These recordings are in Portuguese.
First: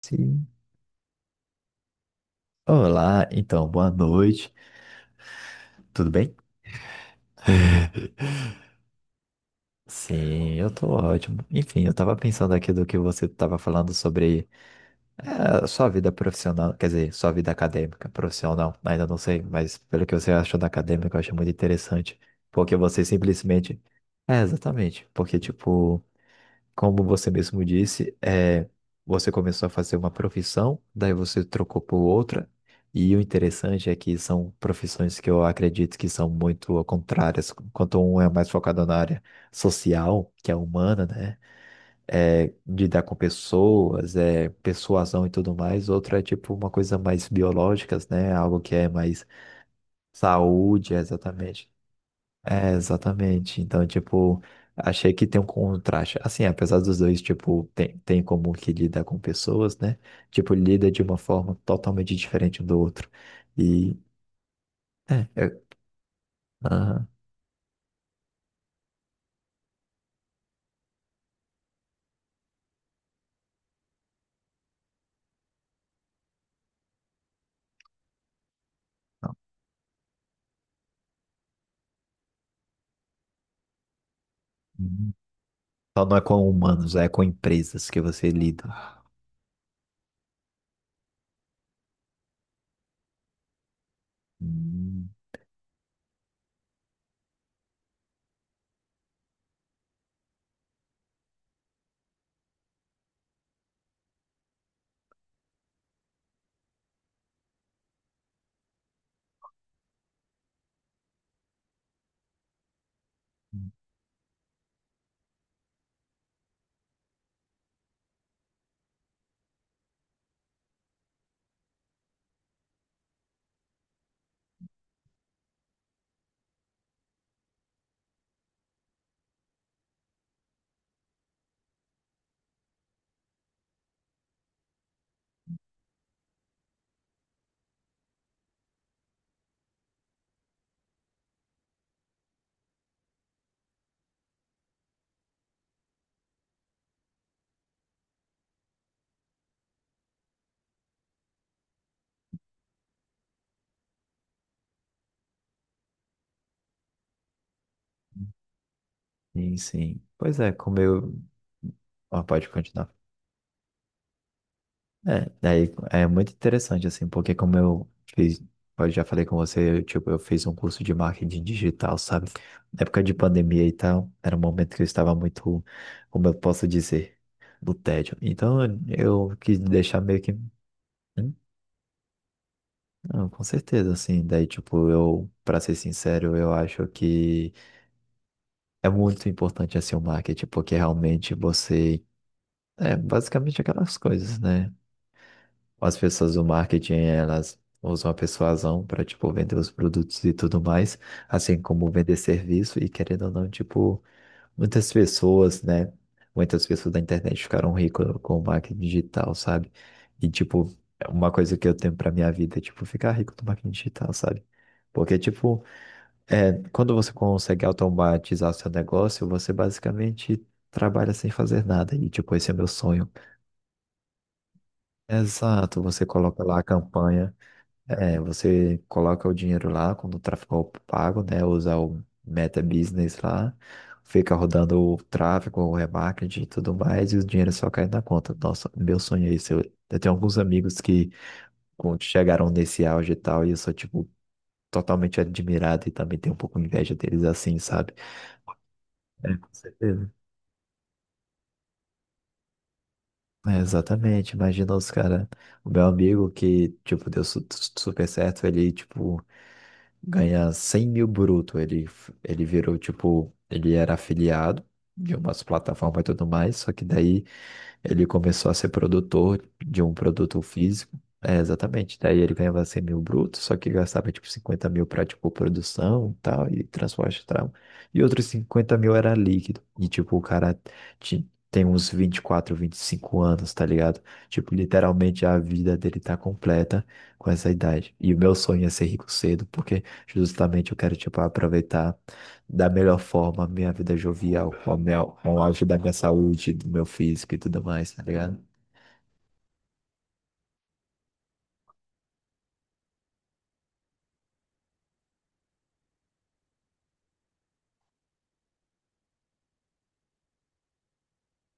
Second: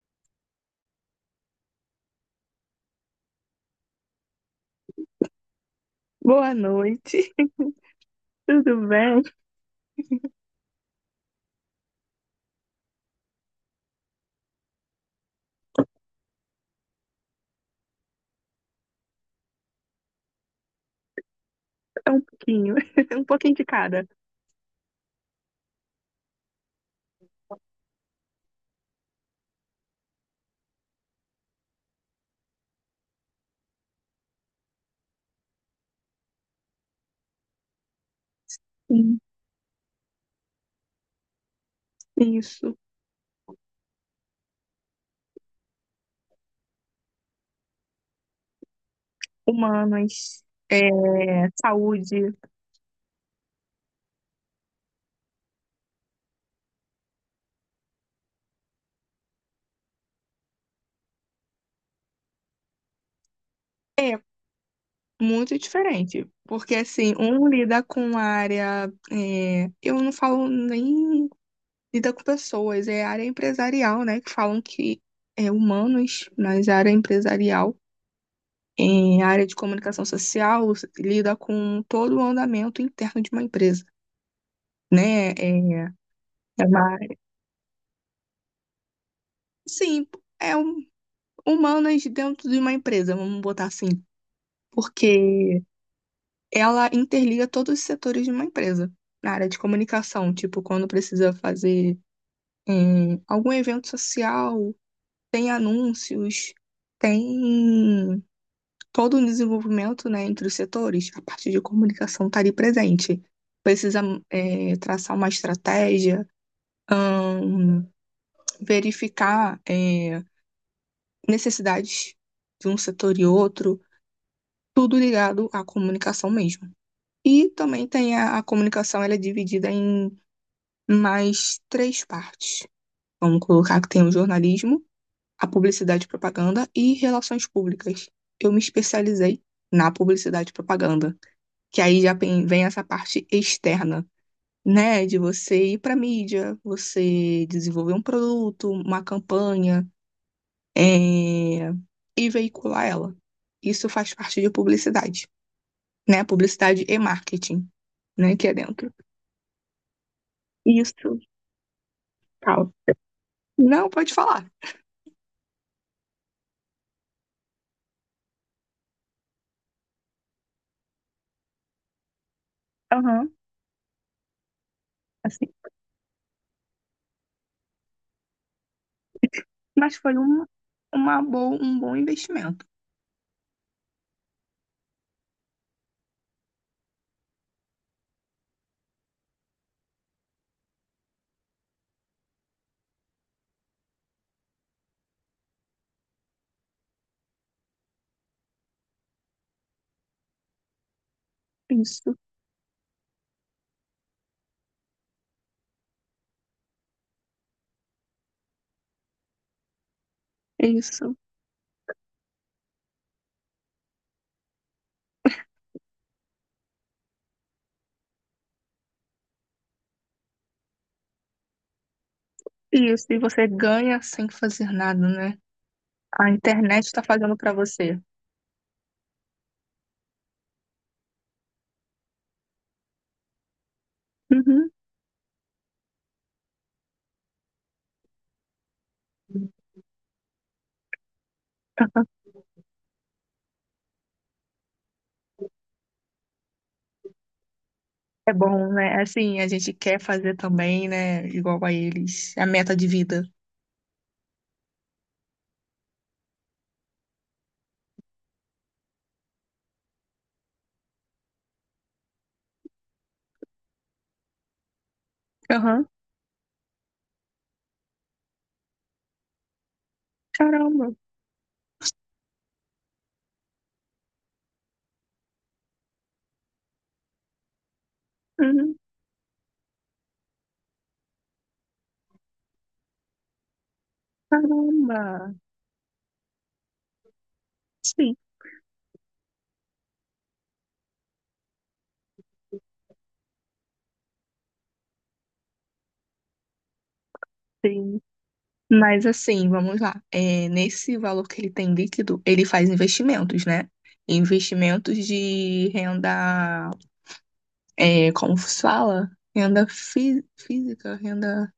Sim. Olá, então, boa noite. Tudo bem? Boa noite, tudo bem? Sim, eu tô ótimo. Enfim, eu tava pensando aqui do que você tava falando sobre sua vida profissional, quer dizer, sua vida acadêmica, profissional, ainda não sei, mas pelo que você achou da acadêmica, eu achei muito É interessante, um porque pouquinho, você um pouquinho de simplesmente... cada. É, exatamente, porque, tipo, como você mesmo disse, é, você começou a fazer uma profissão, daí você trocou por outra, e o interessante é que são profissões que eu acredito que são muito contrárias, enquanto um é mais focado na Sim. área social, que é humana, né? É, Isso, lidar com pessoas, é, persuasão e tudo mais, outra é tipo uma coisa mais biológica, né? Algo que é mais humanas, é, saúde, exatamente. saúde. É, exatamente. Então, tipo, achei que tem um contraste. Assim, apesar dos dois, tipo, tem como que lida com pessoas, né? Tipo, lida de uma forma totalmente diferente um do outro. E, É é, eu, muito diferente, porque aham. assim, um lida com a área, eu não falo nem lida com pessoas, é área empresarial, né, que falam que é humanos, mas área empresarial, é, Não. área de comunicação social, lida com todo o andamento interno de uma empresa, Uhum. né. é, Então não é com é humanos, uma é com empresas que você lida. sim, é um, humanas dentro de uma empresa, vamos botar assim, Hum. porque ela interliga todos os setores de uma empresa. Na área de comunicação, tipo, quando precisa fazer algum evento social, tem anúncios, tem todo um desenvolvimento, né, entre os setores. A parte de comunicação está ali presente. Precisa traçar uma estratégia, ahn, verificar necessidades de um setor e outro, tudo ligado à comunicação mesmo. E também tem a comunicação, ela é dividida em mais três partes. Vamos colocar que tem o jornalismo, a publicidade e propaganda e relações públicas. Eu me especializei na publicidade e propaganda, que aí já vem essa parte externa, né, de você ir para a mídia, você desenvolver um produto, uma campanha, é, e veicular ela. Isso faz parte de publicidade, né? Publicidade e marketing, né? Que é dentro. Sim, sim. Pois é, como eu... Isso, Ah, pode tal. continuar. Não, pode falar. É, daí é muito interessante, assim, porque como eu fiz, eu já falei com você, eu, tipo, eu fiz um curso de marketing digital, sabe? Na época de Aham, pandemia e tal, era um momento que eu estava assim. muito, como eu posso dizer, no tédio. Então eu quis Mas deixar foi meio que. uma Hum, boa, um bom investimento. não, com certeza, assim, daí, tipo, eu, para ser sincero, eu acho que é muito importante, assim, o marketing, porque realmente você. É basicamente aquelas coisas, né? As pessoas do marketing, elas usam a persuasão para, tipo, vender os produtos e tudo mais, assim como Isso, vender serviço e querendo ou não, tipo, muitas pessoas, né? Muitas pessoas da internet ficaram ricas com o marketing digital, sabe? E, tipo, é isso, uma coisa que eu tenho para minha vida é, tipo, ficar rico do marketing digital, sabe? Porque, tipo, é, quando você consegue automatizar seu negócio, você basicamente trabalha sem fazer nada. E, tipo, esse é meu isso. sonho. E você ganha sem fazer nada, né? Exato, você A coloca lá a internet está campanha. fazendo para você. É, você coloca o dinheiro lá quando o tráfego é pago, né? Usa o Meta Business lá, fica Uhum. rodando o tráfego, o remarketing e tudo mais, e o dinheiro só cai na conta. Nossa, meu sonho é isso. Eu tenho alguns amigos que quando chegaram nesse auge e tal, e eu sou, tipo, totalmente admirado e também tenho um pouco inveja deles assim, sabe? É bom, né? É, Assim, a com gente quer certeza. fazer também, né? Igual a eles. A meta de vida. É, exatamente. Imagina os caras. O meu amigo que, tipo, deu super certo, ele, tipo. Ganha 100 mil bruto. Ele virou, tipo, ele era afiliado de umas Aham. plataformas e tudo mais, só que daí ele começou a ser produtor de um produto Caramba. físico. É, exatamente. Daí ele ganhava 100 mil brutos, só que gastava tipo 50 mil para tipo produção e tal, e transporte e tal. E outros cinquenta Uhum. mil era líquido. E tipo, o cara tem uns 24, 25 anos, tá ligado? Tipo, Caramba. literalmente a vida dele tá completa com essa idade. E Sim, o meu sonho é ser rico cedo, porque justamente eu quero tipo aproveitar da melhor forma a minha vida jovial, com o auge da minha saúde, do meu físico e tudo mais, sim. tá ligado? Mas assim, vamos lá. É, nesse valor que ele tem líquido, ele faz investimentos, né? Investimentos de renda, é, como se fala? Renda fi- física, renda.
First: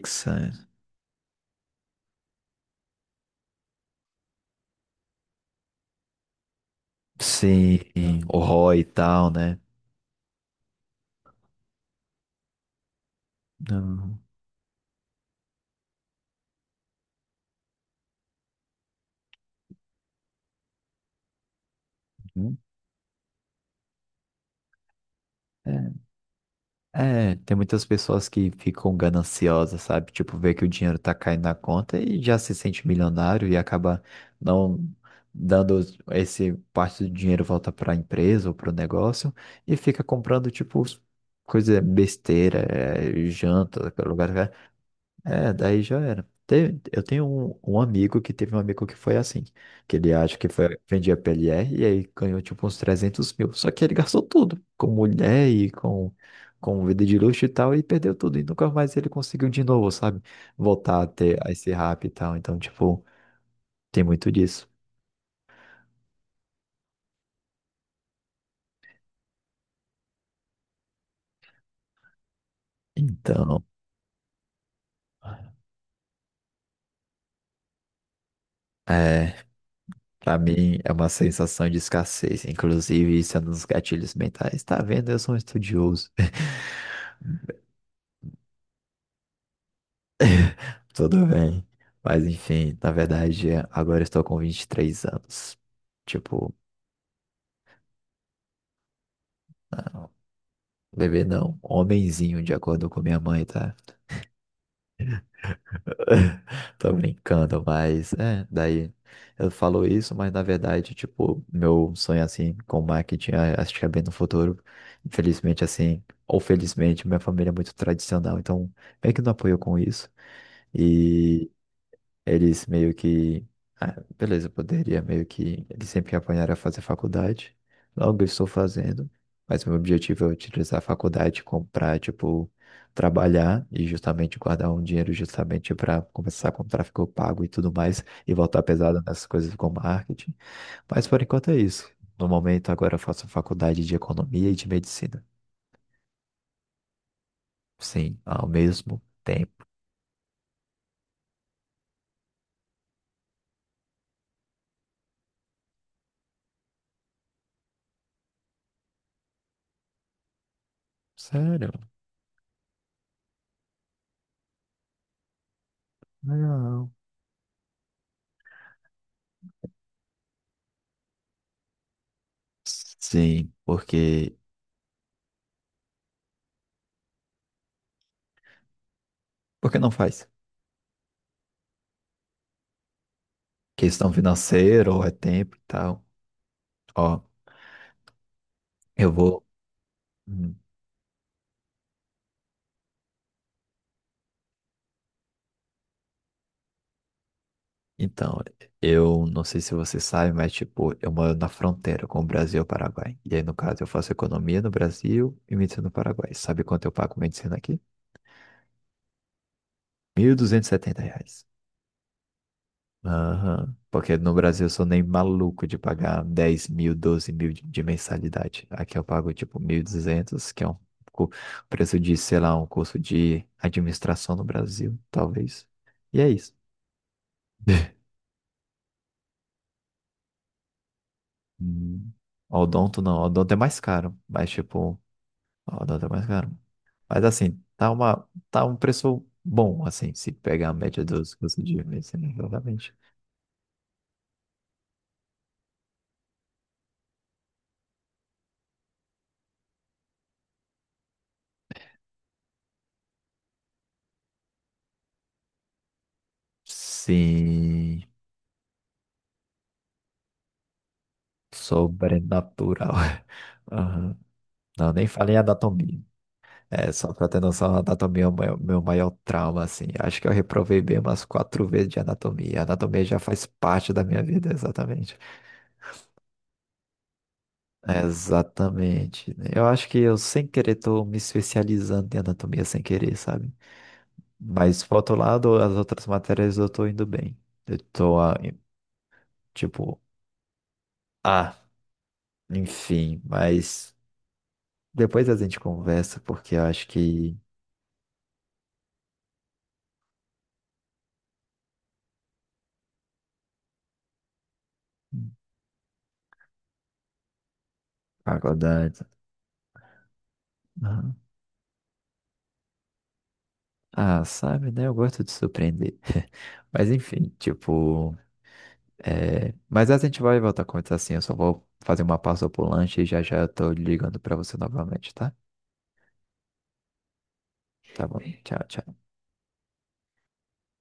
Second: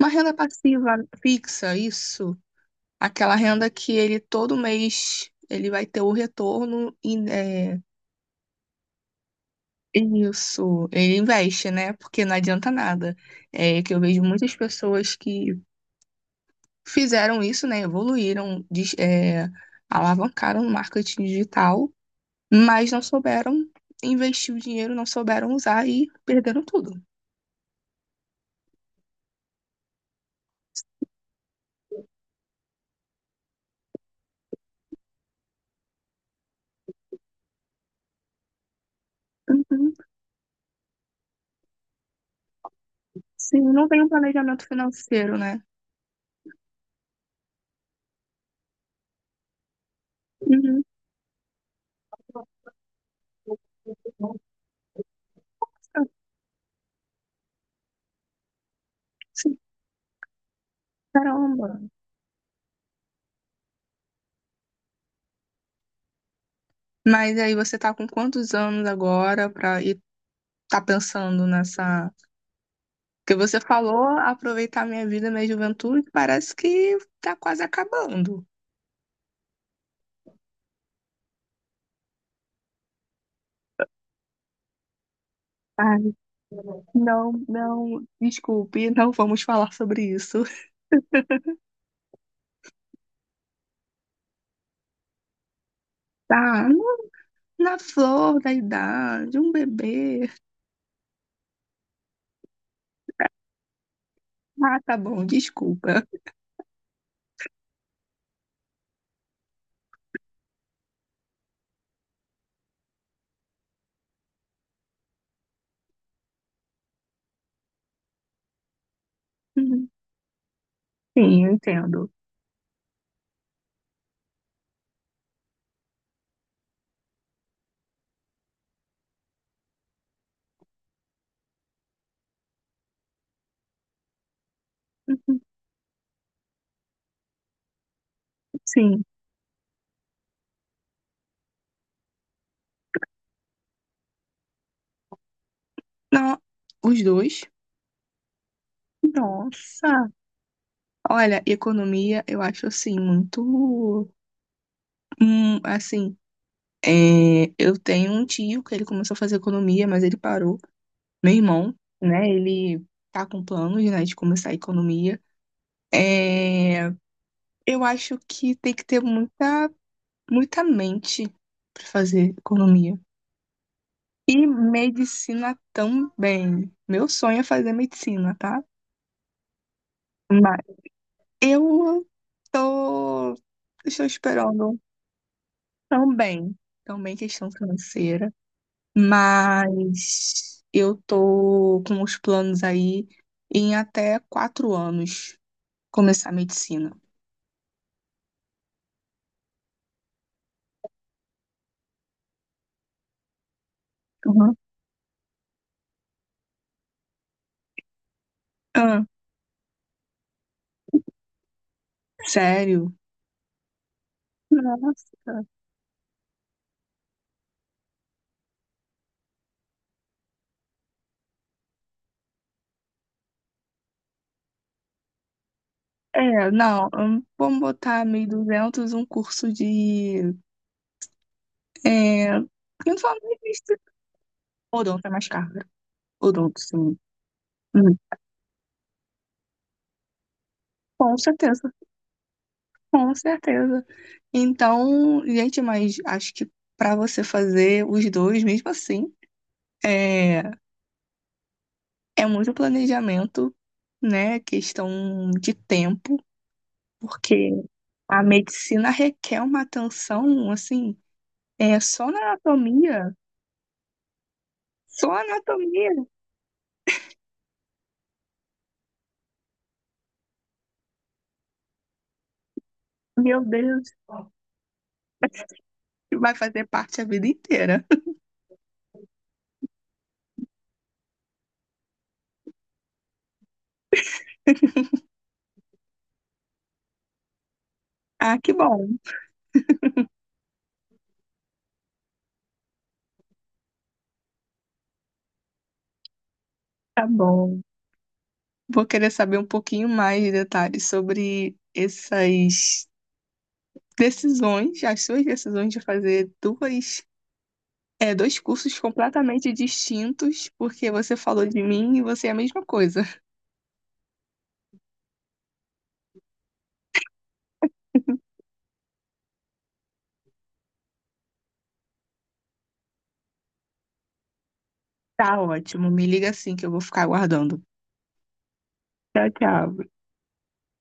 Uma renda passiva fixa, isso. Aquela renda que ele todo mês ele vai ter o retorno e é, Sim, o Roy e tal, né? isso, ele investe, né? Porque não adianta nada. É que eu Não. vejo muitas pessoas que fizeram isso, né? Evoluíram, dis- é, alavancaram o marketing digital, Uhum. mas não souberam investir o dinheiro, não souberam usar e perderam tudo. É, tem muitas pessoas que ficam gananciosas, sabe? Tipo, vê que o dinheiro tá caindo na conta e já se sente milionário e acaba não dando esse parte do dinheiro volta para a empresa ou para o negócio e Uhum. fica comprando, tipo, coisa besteira, é, Sim, não janta, tem um lugar. planejamento financeiro, É, né? daí já era. Eu tenho um amigo que teve um amigo que foi assim, que ele acha que foi, Uhum. vendia PLR e aí ganhou tipo uns 300 mil. Só que ele gastou Nossa, tudo, com mulher e com vida de luxo e tal, e perdeu tudo. E nunca mais ele conseguiu sim, de novo, sabe? Voltar a ter a esse caramba. rap e tal. Então, tipo, tem muito disso. Mas aí você tá com quantos anos agora pra ir, tá pensando nessa. Porque você Então, falou aproveitar minha vida, minha juventude, parece que tá quase acabando. é, pra mim é uma sensação de escassez. Inclusive, isso é um dos gatilhos mentais. Tá vendo? Eu sou um Ai, estudioso. não, não, desculpe, não vamos falar sobre isso. Tudo bem. Mas enfim, na verdade, agora eu estou com 23 anos. Tipo, Tá, no- na flor da idade, um não, bebê. bebê não, homenzinho, de acordo com minha mãe, tá? Ah, tá bom, desculpa. Tô brincando, mas é, daí eu falo isso, mas na verdade, tipo, meu sonho assim com marketing, acho que é bem no futuro. Infelizmente, assim, ou felizmente, minha família é muito tradicional, então meio que não apoio com Uhum. isso. Sim, E eu entendo. eles meio que. Ah, beleza, eu poderia meio que. Eles sempre me apanharam a fazer faculdade. Logo eu estou fazendo. Mas meu objetivo é utilizar a faculdade, comprar, tipo, trabalhar e justamente guardar um dinheiro Uhum, justamente para começar com tráfego pago e tudo mais e voltar pesado sim. nessas coisas com marketing. Mas por enquanto é isso. No momento agora eu faço faculdade de economia e de medicina. Não, os dois. Sim, ao mesmo tempo. Nossa. Olha, economia eu acho assim muito, assim, é, eu tenho um tio que ele começou a fazer economia, mas ele parou. Meu Sério? irmão, né? Ele tá com planos, né, de começar a economia. É, Não. eu acho que tem que ter muita, muita mente para fazer economia. Sim, porque. E medicina também. Meu sonho é fazer medicina, tá? Por que não faz? Mas eu tô, estou Questão esperando financeira ou é tempo e tal. também, também Ó, questão financeira, eu vou. Hum. mas eu tô com os planos aí em até 4 anos começar a medicina. Então, eu não sei se você sabe, mas tipo, eu moro na fronteira com o Brasil e o Paraguai. E aí, no caso, eu faço Uhum. economia no Brasil e medicina no Paraguai. Sabe quanto eu pago medicina aqui? Ah, R$ 1.270. sério? Aham. Porque no Brasil eu sou nem Nossa. maluco de pagar 10 mil, 12 mil de mensalidade. Aqui eu pago tipo 1.200 que é um cu- preço de, sei lá, um curso de administração no Brasil, talvez. E é É, isso. não, vamos botar 1.200, um curso de. Hum. É, Odonto não, odonto é principalmente mais caro, mas tipo, odonto é mais caro, né? odonto é mais caro. Odonto, sim. Mas assim, Hum, tá um preço bom, assim, se pegar a média com dos custos certeza, de medicina, exatamente. com certeza. Então, gente, mas acho que para você fazer os dois, mesmo assim, é, é muito planejamento, né? Questão de tempo, porque Sim, a medicina requer uma atenção, assim, é só na sobrenatural. anatomia. Aham. Não, nem Só falei em anatomia, anatomia. É, só pra ter noção, a anatomia é o meu maior trauma, assim. Acho que eu reprovei bem umas quatro vezes de anatomia. A anatomia já meu faz parte Deus. da minha vida, exatamente. Vai fazer parte a vida inteira. Exatamente, né? Eu acho que eu, sem querer, tô me especializando em anatomia sem querer, sabe? Mas, por outro lado, as outras matérias eu tô indo bem. Eu tô, ah, Ah, que bom, tipo, ah, enfim, mas depois a gente conversa, porque eu acho tá que bom. Vou querer saber um pouquinho mais de detalhes sobre essas decisões, as suas decisões de fazer duas, é, dois cursos faculdade. completamente distintos, porque Aham. você falou de mim e você é a mesma coisa. Ah, sabe, né? Eu gosto de surpreender. Mas, enfim, tipo. É... Mas a gente vai voltar a conversar assim. Eu só vou fazer uma pausa pro lanche e já já eu tô ligando pra você novamente, tá? Tá ótimo, me liga assim que eu vou ficar aguardando. Tá bom. Tchau, tchau. Tchau, tchau.